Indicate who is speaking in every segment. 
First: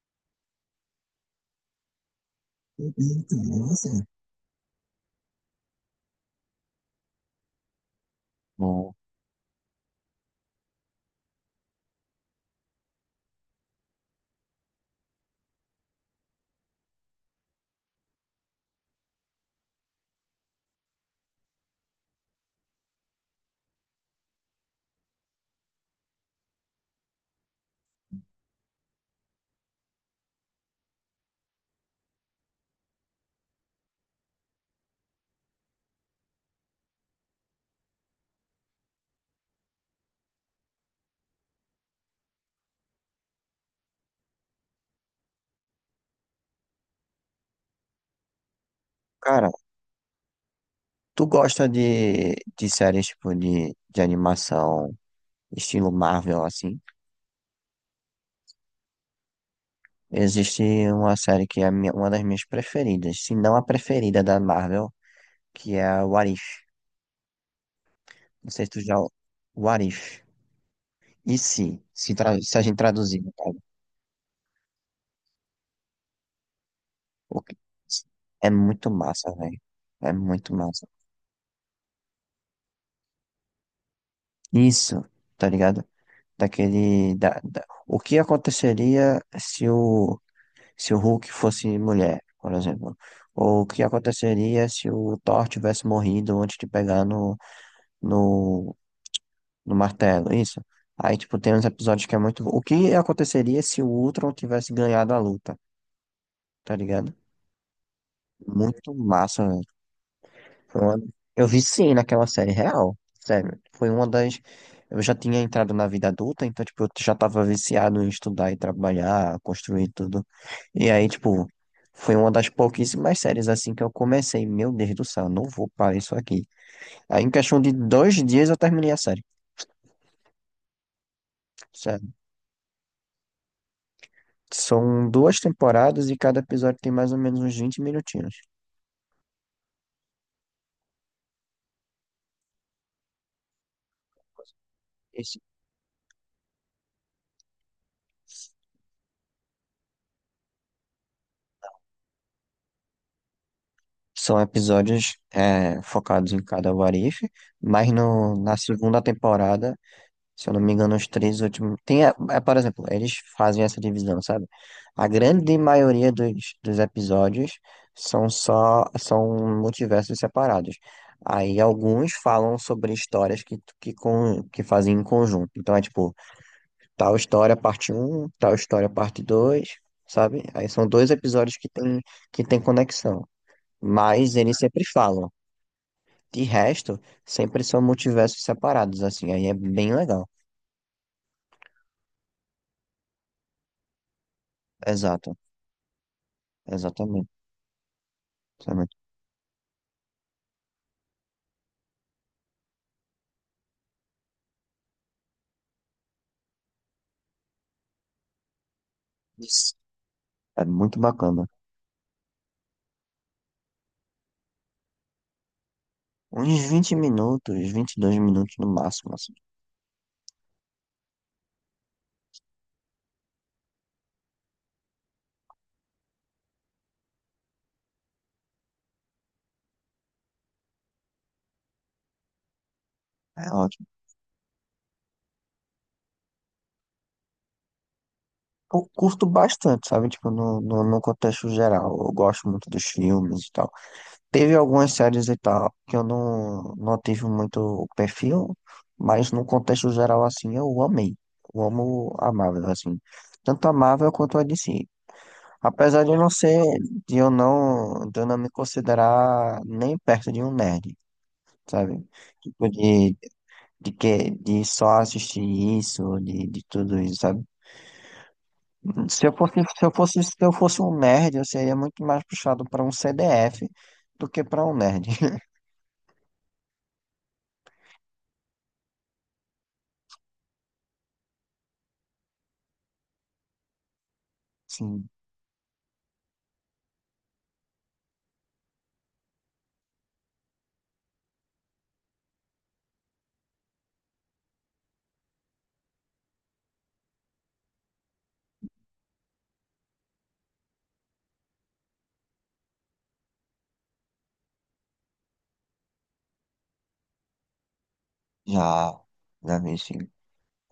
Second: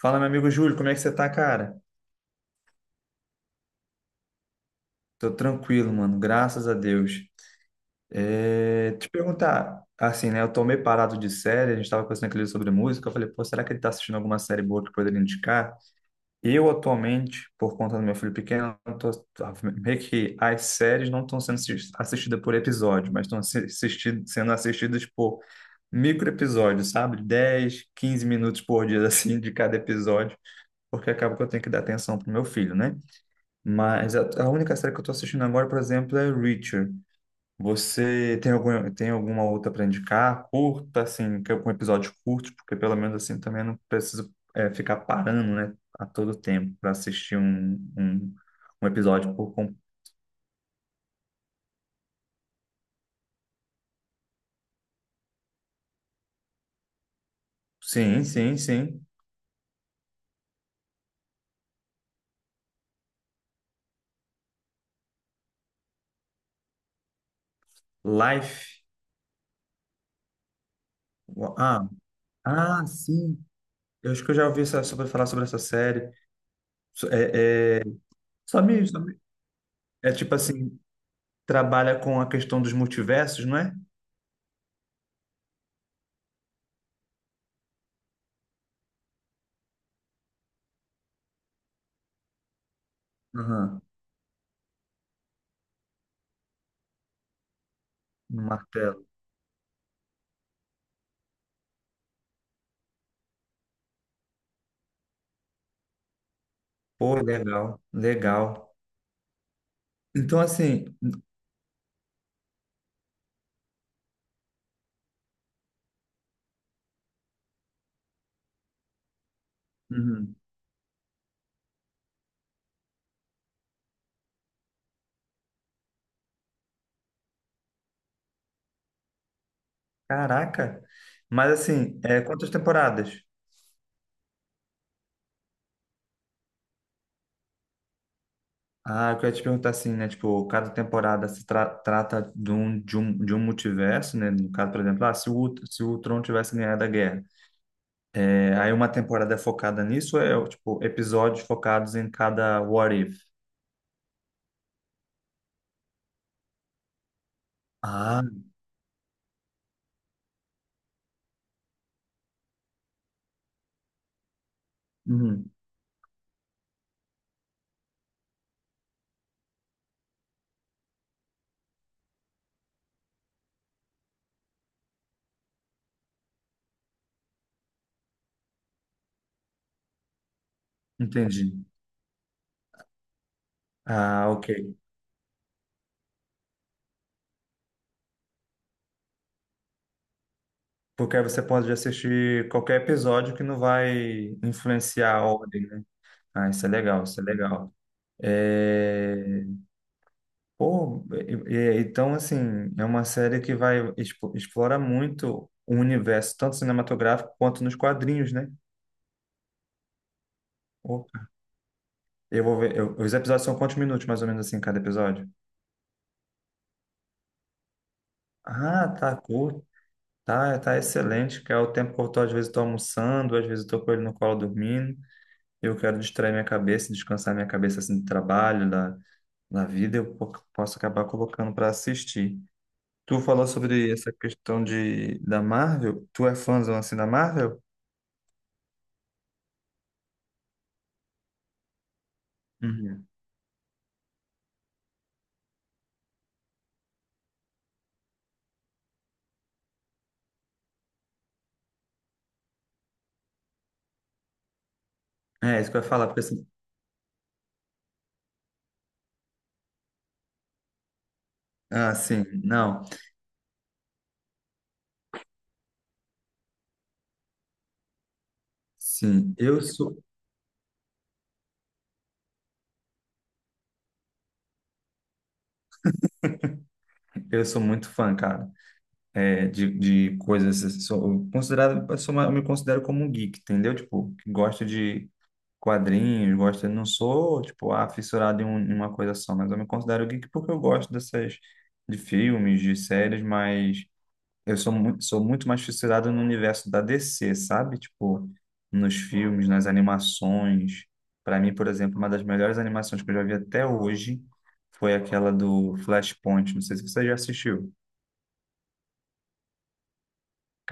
Speaker 1: Fala, meu amigo Júlio, como é que você tá, cara?
Speaker 2: Então, nossa.
Speaker 1: Tô tranquilo, mano, graças a Deus. É,
Speaker 2: Bom,
Speaker 1: te perguntar, assim, né? Eu tô meio parado de série, a gente tava conversando aquele sobre música. Eu falei, pô, será que ele tá assistindo alguma série boa que poderia indicar? Eu, atualmente, por conta do meu filho pequeno, meio que as séries não estão sendo assistidas por episódio, mas estão sendo assistidas por micro episódios, sabe? 10 15 minutos por dia, assim, de cada episódio, porque acaba que eu tenho que dar atenção pro meu filho, né? Mas a única série que eu tô assistindo agora, por exemplo, é Reacher. Você tem alguma outra para indicar? Curta, assim, que é um episódio curto, porque pelo menos assim também eu não preciso ficar parando, né, a todo tempo para assistir um, um, um episódio
Speaker 2: cara,
Speaker 1: por com...
Speaker 2: tu gosta de séries tipo de animação estilo Marvel, assim?
Speaker 1: Sim, sim, sim.
Speaker 2: Existe uma série que é uma das minhas preferidas, se não a preferida da Marvel, que é a What If. Não sei se tu
Speaker 1: Life.
Speaker 2: já... What If. E se?
Speaker 1: Ah,
Speaker 2: Se a gente
Speaker 1: ah,
Speaker 2: traduzir, no
Speaker 1: sim.
Speaker 2: caso.
Speaker 1: Eu acho que eu já ouvi sobre falar sobre essa série. So-
Speaker 2: O que-
Speaker 1: É, é...
Speaker 2: É
Speaker 1: Só me,
Speaker 2: muito
Speaker 1: só me-
Speaker 2: massa, velho. É
Speaker 1: É tipo
Speaker 2: muito
Speaker 1: assim,
Speaker 2: massa.
Speaker 1: trabalha com a questão dos multiversos, não é?
Speaker 2: Isso, tá ligado? Daquele... O que aconteceria se o se o Hulk fosse mulher, por exemplo. Ou o
Speaker 1: Aham.
Speaker 2: que aconteceria se o Thor tivesse morrido antes de pegar
Speaker 1: No
Speaker 2: no,
Speaker 1: martelo.
Speaker 2: no martelo, isso. Aí, tipo, tem uns episódios que é muito... O que aconteceria se o Ultron tivesse ganhado a luta, tá ligado?
Speaker 1: Pô, legal, legal.
Speaker 2: Muito massa, velho.
Speaker 1: Então,
Speaker 2: Foi
Speaker 1: assim,
Speaker 2: uma- Eu viciei naquela série real, sério. Foi uma das. Eu já tinha entrado na vida adulta, então, tipo, eu já tava viciado em estudar e trabalhar, construir tudo.
Speaker 1: uhum,
Speaker 2: E aí, tipo, foi uma das pouquíssimas séries assim que eu comecei. Meu Deus do céu, não vou parar isso aqui. Aí, em questão de dois dias, eu terminei a série.
Speaker 1: caraca, mas assim,
Speaker 2: Sério.
Speaker 1: quantas temporadas?
Speaker 2: São duas temporadas e cada episódio tem mais ou menos uns vinte minutinhos.
Speaker 1: Ah, eu queria te perguntar assim, né? Tipo, cada temporada se trata de um multiverso, né? No caso, por exemplo, se
Speaker 2: Esse-
Speaker 1: o, se o Tron tivesse ganhado a guerra. É, aí uma temporada é focada nisso, ou é tipo, episódios focados em cada What If?
Speaker 2: São episódios focados em cada What If, mas
Speaker 1: Ah,
Speaker 2: na segunda temporada. Se eu não me engano, os três últimos. Tem, por exemplo, eles fazem essa divisão, sabe? A
Speaker 1: uhum,
Speaker 2: grande maioria dos episódios são só, são multiversos separados. Aí alguns falam sobre histórias que fazem em conjunto. Então é tipo, tal história parte um, tal história parte dois, sabe? Aí são dois
Speaker 1: entendi.
Speaker 2: episódios que tem conexão.
Speaker 1: Ah,
Speaker 2: Mas
Speaker 1: ok.
Speaker 2: eles sempre falam. De resto, sempre são multiversos separados, assim. Aí é bem legal.
Speaker 1: Porque aí você pode assistir qualquer episódio que não vai influenciar a
Speaker 2: Exato.
Speaker 1: ordem, né? Ah, isso é legal, isso é
Speaker 2: Exatamente.
Speaker 1: legal.
Speaker 2: Sinceramente.
Speaker 1: É, Pô, então, assim, é uma série que vai explora muito o universo, tanto cinematográfico quanto nos quadrinhos, né?
Speaker 2: Isso. É muito
Speaker 1: Opa,
Speaker 2: bacana.
Speaker 1: eu vou ver. Os episódios são quantos minutos, mais ou menos, assim, cada episódio?
Speaker 2: Uns vinte minutos, 22 minutos no
Speaker 1: Ah,
Speaker 2: máximo,
Speaker 1: tá
Speaker 2: assim.
Speaker 1: curto. Tá excelente, que é o tempo que eu tô, às vezes, tô almoçando, às vezes eu tô com ele no colo dormindo. Eu quero distrair minha cabeça, descansar minha cabeça, assim, do trabalho, da vida. Eu posso acabar colocando para assistir. Tu falou
Speaker 2: É ótimo.
Speaker 1: sobre essa questão da Marvel. Tu é fãzão assim da Marvel?
Speaker 2: Eu curto bastante, sabe? Tipo, no contexto geral. Eu gosto muito dos
Speaker 1: Uhum.
Speaker 2: filmes e tal. Teve algumas séries e tal que eu não tive muito o perfil, mas no contexto geral, assim, eu amei. Eu amo a Marvel, assim. Tanto a Marvel quanto a DC.
Speaker 1: É, isso que eu ia
Speaker 2: Apesar
Speaker 1: falar,
Speaker 2: de eu
Speaker 1: porque
Speaker 2: não
Speaker 1: assim.
Speaker 2: ser, de eu não me considerar nem perto de um nerd,
Speaker 1: Ah,
Speaker 2: sabe?
Speaker 1: sim,
Speaker 2: Tipo,
Speaker 1: não.
Speaker 2: de só assistir isso, de tudo isso, sabe?
Speaker 1: Sim, eu sou,
Speaker 2: Se eu fosse um nerd, eu seria muito mais puxado para um CDF do que para um nerd.
Speaker 1: eu sou muito fã, cara, é, de, de, coisas. Assim, Sou eu considerado, eu sou uma- eu me considero como um geek, entendeu? Tipo, que gosta de
Speaker 2: Sim,
Speaker 1: quadrinhos, gosta. Não sou, tipo, fissurado em uma coisa só, mas eu me considero geek porque eu gosto de filmes, de séries, mas. Eu sou muito mais fissurado no universo da DC, sabe? Tipo, nos filmes, nas animações. Para mim, por exemplo, uma das melhores animações que eu já vi até hoje foi aquela do Flashpoint. Não sei se você já assistiu.
Speaker 2: já, já vi, sim.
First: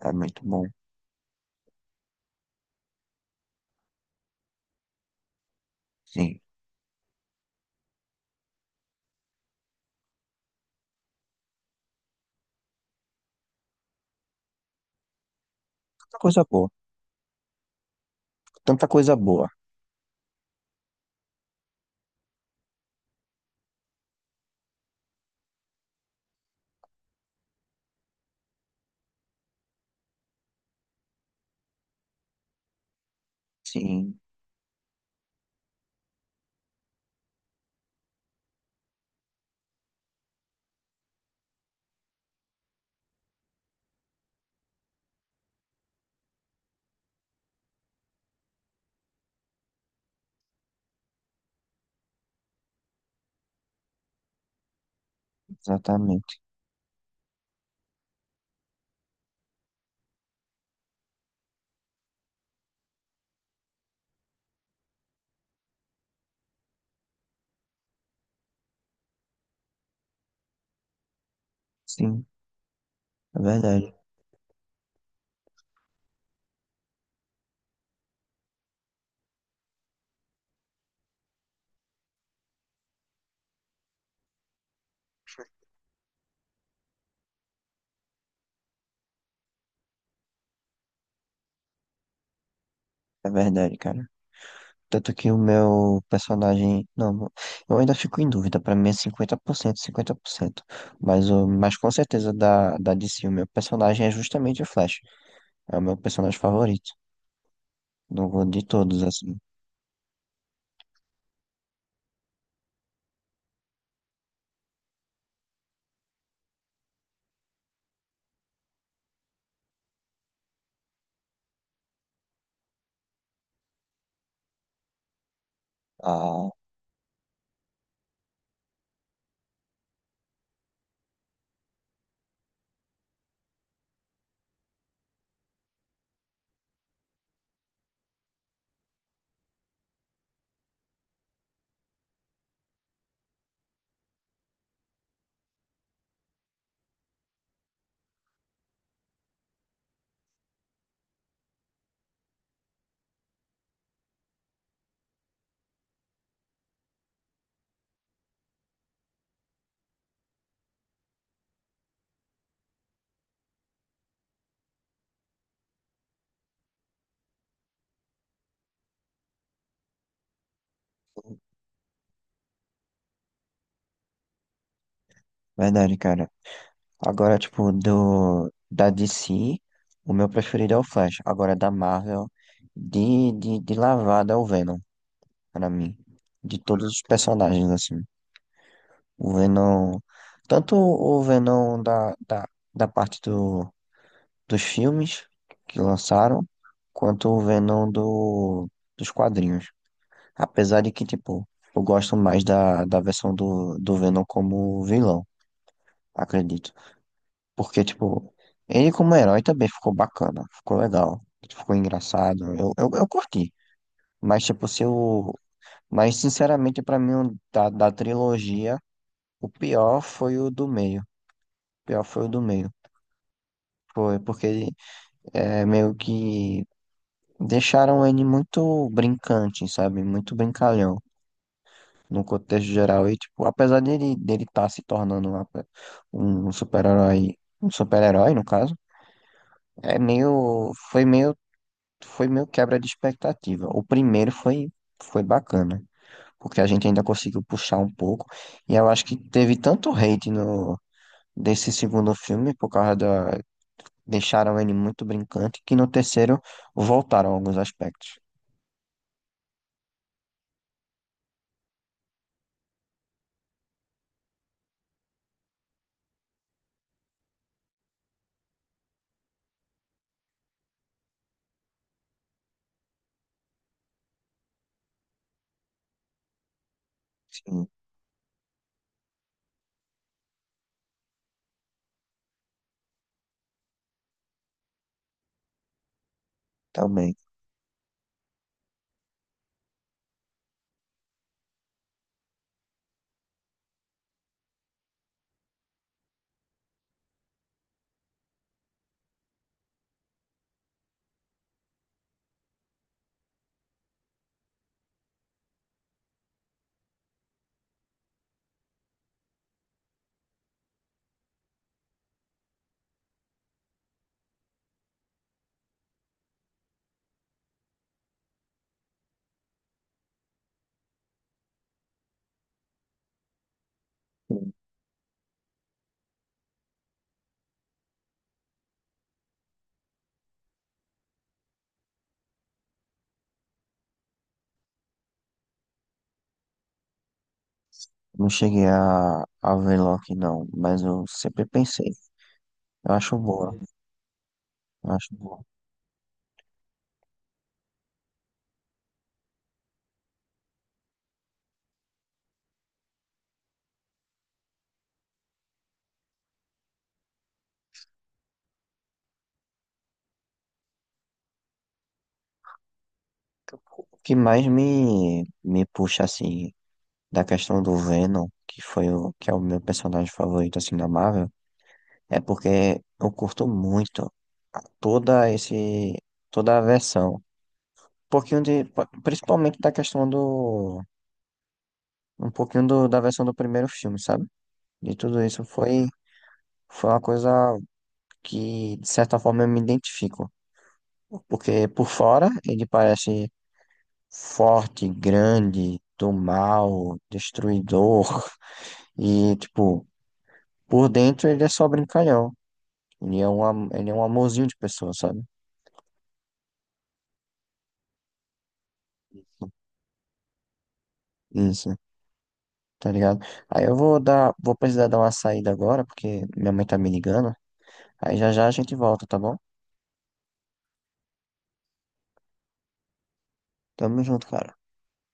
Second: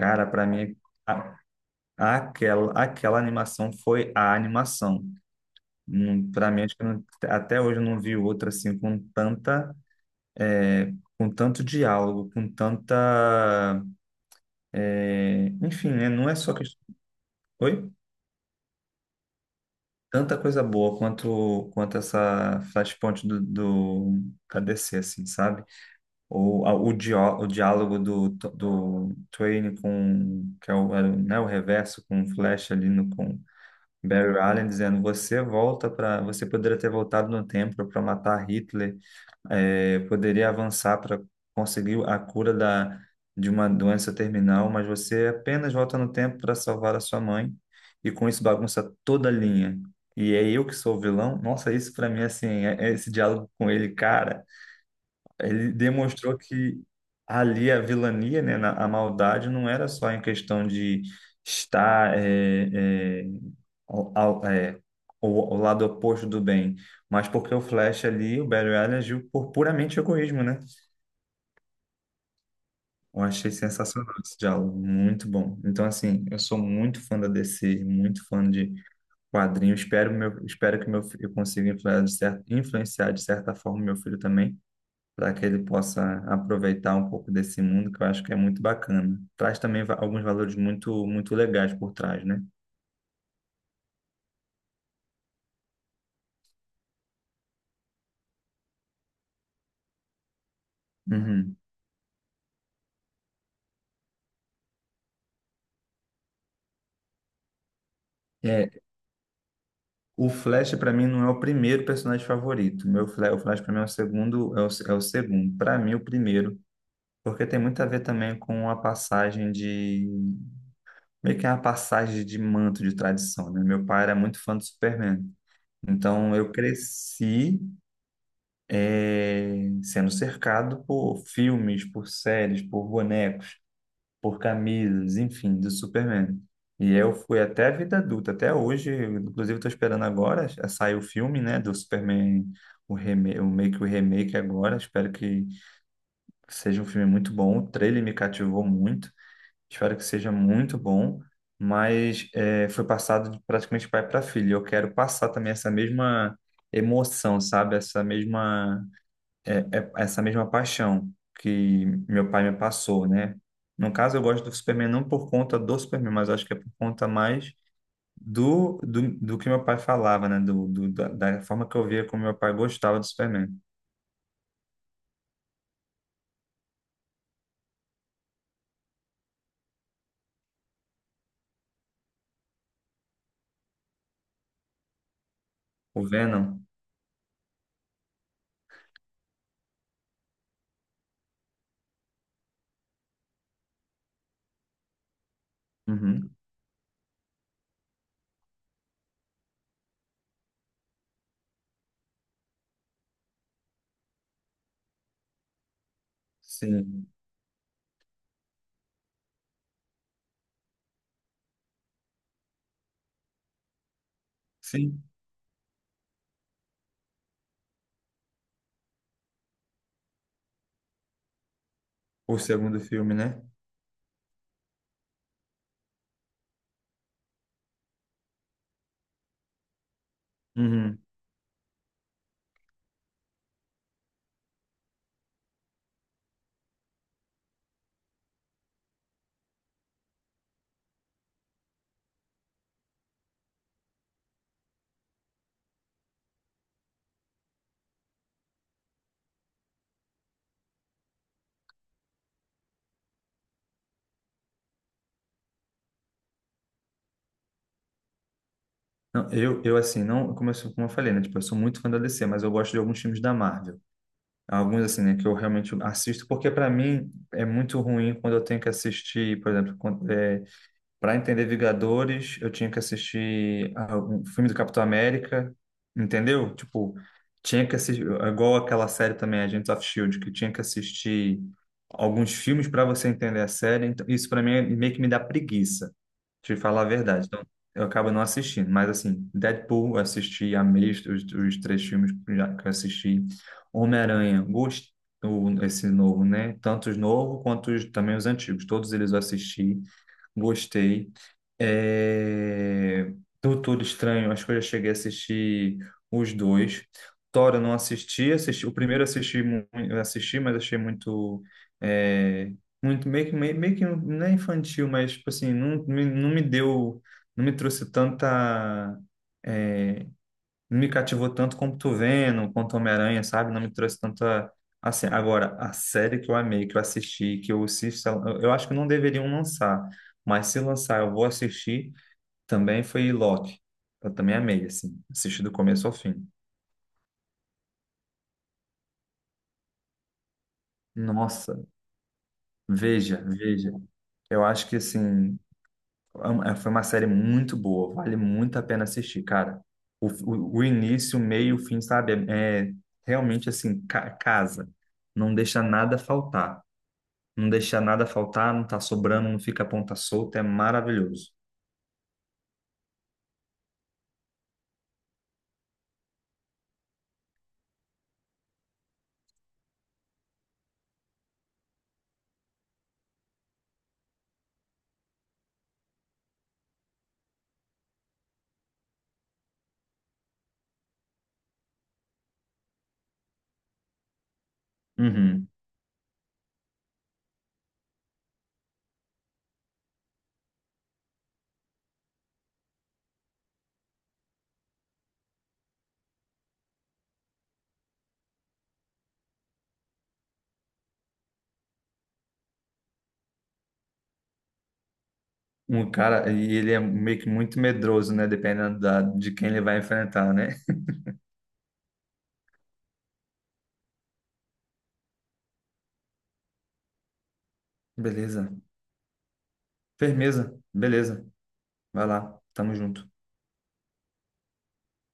Speaker 2: É muito
Speaker 1: para
Speaker 2: bom.
Speaker 1: mim, a- aquela animação foi a animação.
Speaker 2: Sim,
Speaker 1: Para mim, acho que eu não- até hoje eu não vi outra assim com é, com tanto diálogo. Enfim, né?
Speaker 2: tanta
Speaker 1: Não é
Speaker 2: coisa
Speaker 1: só
Speaker 2: boa.
Speaker 1: questão.
Speaker 2: Tanta coisa boa.
Speaker 1: Tanta coisa boa quanto essa Flashpoint do, do da DC, assim, sabe? Ou o diálogo do Twain com, que é o, era o- né, o reverso com o Flash ali no, com
Speaker 2: Sim,
Speaker 1: Barry Allen dizendo, você poderia ter voltado no tempo para matar Hitler, poderia avançar para conseguir a cura de uma doença terminal, mas você apenas volta no tempo para salvar a sua mãe e com isso bagunça toda a linha. E é eu que sou o vilão? Nossa, isso para mim, assim, é esse diálogo com ele, cara. Ele demonstrou
Speaker 2: exatamente.
Speaker 1: que ali a vilania, né, a maldade, não era só em questão de estar ao, ao- é, o lado oposto do bem, mas porque o Flash ali, o Barry Allen, agiu por puramente egoísmo, né?
Speaker 2: Sim,
Speaker 1: Eu
Speaker 2: é
Speaker 1: achei
Speaker 2: verdade.
Speaker 1: sensacional esse diálogo, muito bom. Então, assim, eu sou muito fã da DC, muito fã de quadrinhos. Espero, meu, espero que meu, fi- eu consiga influenciar, influenciar de certa forma meu filho também para que ele possa aproveitar um pouco desse mundo, que eu acho que é muito bacana. Traz também alguns valores muito, muito legais por trás, né?
Speaker 2: É verdade, cara. Tanto que o meu personagem. Não, eu ainda fico em dúvida. Pra mim é 50%, 50%. Mas,
Speaker 1: Uhum.
Speaker 2: mas com certeza da DC, o meu personagem é justamente o Flash. É o meu personagem favorito. De
Speaker 1: É,
Speaker 2: todos, assim.
Speaker 1: o Flash para mim não é o primeiro personagem favorito. O Flash para mim é o segundo, é o segundo. Para mim o primeiro, porque tem muito a ver também com a passagem de meio que é uma passagem de manto de tradição, né? Meu pai era muito fã do Superman. Então
Speaker 2: Ah,
Speaker 1: eu cresci é, sendo cercado por filmes, por séries, por bonecos, por camisas, enfim, do Superman. E eu fui até a vida adulta, até hoje, inclusive estou esperando agora, sai o filme, né, do Superman, o meio que o remake agora, espero que seja um filme muito bom, o trailer me cativou muito, espero que seja muito bom, mas foi passado de praticamente pai para filho, eu quero passar também essa mesma emoção, sabe, essa mesma paixão que meu pai me passou, né? No caso, eu gosto do Superman não por conta do Superman, mas acho que é por conta mais do que meu pai falava, né? Da forma que eu via como meu pai gostava do Superman.
Speaker 2: verdade, cara. Agora, tipo, da DC, o meu preferido é o Flash. Agora, da Marvel, de lavada é o Venom, pra mim.
Speaker 1: O
Speaker 2: De
Speaker 1: Venom.
Speaker 2: todos os personagens, assim. O Venom. Tanto o Venom da parte dos filmes que
Speaker 1: Uhum.
Speaker 2: lançaram, quanto o Venom dos quadrinhos. Apesar de que, tipo, eu gosto mais da versão do Venom como vilão, acredito.
Speaker 1: Sim.
Speaker 2: Porque, tipo, ele como herói também ficou bacana, ficou legal, ficou engraçado. Eu curti. Mas, tipo, se
Speaker 1: Sim.
Speaker 2: eu. Mas, sinceramente, pra mim, o da trilogia, o pior foi o do meio. O pior foi o
Speaker 1: O
Speaker 2: do meio.
Speaker 1: segundo filme, né?
Speaker 2: Foi, porque é meio que deixaram ele muito brincante, sabe? Muito brincalhão
Speaker 1: Uhum.
Speaker 2: no contexto geral. E, tipo, apesar dele estar se tornando um super-herói, um super-herói, no caso, é meio, foi meio, foi meio quebra de expectativa. O primeiro foi, foi bacana, porque a gente ainda conseguiu puxar um pouco. E eu acho que teve tanto hate no, desse segundo filme por causa da deixaram ele muito brincante, que no terceiro voltaram alguns aspectos.
Speaker 1: Não, eu, assim, não, como eu falei, né? Tipo, eu sou muito fã da DC, mas eu gosto de alguns filmes da Marvel. Alguns, assim, né, que eu realmente assisto, porque para mim é muito ruim quando eu tenho que assistir, por exemplo, para entender Vingadores, eu tinha que assistir um filme do Capitão América, entendeu? Tipo, tinha
Speaker 2: Sim,
Speaker 1: que assistir, igual aquela série também, Agents of Shield, que tinha que assistir alguns filmes para você entender a série. Então, isso para mim meio que me dá preguiça, te falar a
Speaker 2: também.
Speaker 1: verdade. Então, eu acabo não assistindo. Mas assim, Deadpool, eu assisti, amei os três filmes que eu assisti. Homem-Aranha, gostei, esse novo, né? Tanto os novos quanto também os antigos. Todos eles eu assisti. Gostei. É... Doutor Estranho, acho que eu já cheguei a assistir os dois. Thor eu não assisti, assisti... o primeiro eu assisti, eu assisti, mas achei muito, é, muito meio que não é infantil, mas tipo assim, não, não me deu, não me trouxe tanta, é, não me cativou tanto como tu Venom, quanto Homem-Aranha, sabe? Não me trouxe tanta. Assim, agora, a série que eu amei, que eu assisti, que eu assisto, eu acho que não deveriam lançar, mas se lançar, eu vou assistir. Também foi Loki. Eu também amei, assim, assisti do começo ao fim.
Speaker 2: Não cheguei a ver Loki, não, mas eu sempre
Speaker 1: Nossa,
Speaker 2: pensei. Eu acho
Speaker 1: veja,
Speaker 2: boa,
Speaker 1: veja. Eu acho que,
Speaker 2: eu acho
Speaker 1: assim,
Speaker 2: boa.
Speaker 1: foi uma série muito boa, vale muito a pena assistir, cara. O início, o meio, o fim, sabe? É realmente, assim, casa. Não deixa nada faltar. Não deixa nada faltar, não tá sobrando, não fica a ponta solta, é maravilhoso.
Speaker 2: O que mais me puxa, assim, da questão do Venom, que foi o, que é o meu personagem favorito, assim, da Marvel, é porque eu curto muito toda esse, toda a versão. Um pouquinho de, principalmente da questão do, um pouquinho do, da versão do primeiro filme, sabe? De tudo isso
Speaker 1: Uhum.
Speaker 2: foi, foi uma coisa que, de certa forma, eu me identifico. Porque por fora ele parece forte, grande, do mal, destruidor. E, tipo, por dentro ele é só brincalhão. Ele é um, ele é um amorzinho de pessoa, sabe?
Speaker 1: Um cara, e ele é meio que muito medroso, né? Dependendo de quem ele vai enfrentar, né?
Speaker 2: Isso, tá ligado? Aí eu vou dar, vou precisar dar uma saída agora, porque minha mãe tá me ligando. Aí já já a
Speaker 1: Beleza.
Speaker 2: gente volta, tá bom?
Speaker 1: Firmeza. Beleza. Vai lá. Tamo junto.
Speaker 2: Tamo junto, cara.